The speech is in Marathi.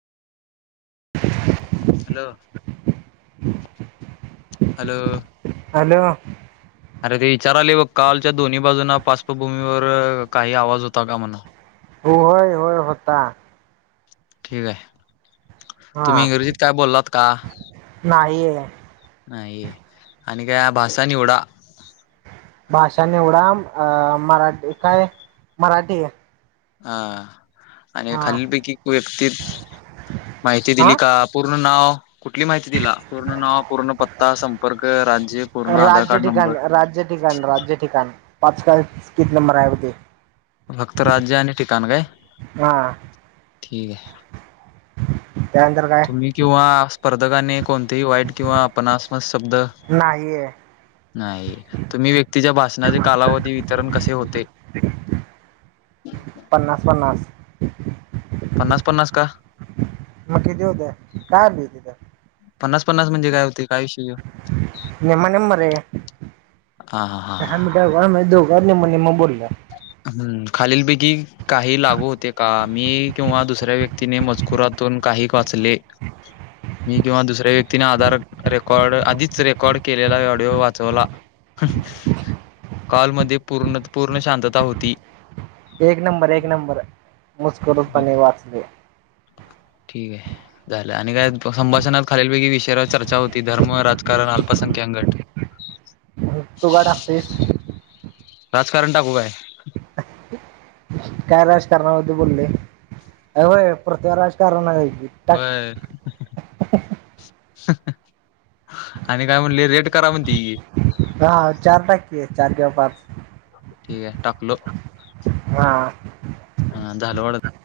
[unintelligible] हॅलो हॅलो हॅलो अरे ते विचारालय बघ कॉलच्या दोन्ही बाजूंना पासपभूमीवर काही आवाज होता का म्हनून होय होय होता ठीकय हा तुम्ही इंग्रजीत काय बोललात का नाही नाही आणि काय भाषा निवडा भाषा निवडा अ मराठी काय मराठी हा आणि हा खालीलपैकी व्यक्ती माहिती हा दिली का पूर्ण नाव कुठली माहिती दिला पूर्ण नाव पूर्ण पत्ता संपर्क राज्य पूर्ण आधार राज्य कार्ड ठिकाण नंबर राज्य ठिकाण राज्य ठिकाण पाचकाळ किती नंबर आहे बघ की फक्त राज्य आणि ठिकाण काय हा ठीकय त्यानंतर काय तुम्ही किंवा स्पर्धकाने कोणतेही वाईट किंवा अपनासम शब्द नाही नाही तुम्ही व्यक्तीच्या भाषणाचे कालावधी वितरण कसे होते पन्नास पन्नास [unintelligible] पन्नास पन्नास का म किती होतय काय आलंय तित पन्नास पन्नास म्हणजे काय होतय निम्म निम्म रे हां, हां, हां, हां, दहा हां. मीटर वन मध्ये दोघ वर निम्म निम्म बोल्या हम्म खालील पैकी काही लागू होते का? मी किंवा दुसऱ्या व्यक्तीने मजकुरातून काही वाचले मी किंवा दुसऱ्या व्यक्तीने आधार रेकॉर्ड आधीच रेकॉर्ड केलेला ऑडिओ वाचवला कॉल मध्ये पूर्ण पूर्ण शांत ता होती एक नंबर एक नंबर मजकूर हं, पाने वाचले. ठीक आहे. झालं आणि काय संभाषणात खालीलपैकी विषया चर्चा होती. धर्म राजकारण अल्पसंख्याक गट तू का टाकतोयस? राजकारण टाकू काय? काय राजकारणामध्ये बोलले, अ होय पृथ्वा राजकारण नाय होय? होय आणि काय म्हणले रेट करा म्हणतय की हा चार टाक की चार किंवा पाच ठीक आहे टाकलो. हा हां, झालं वाटतं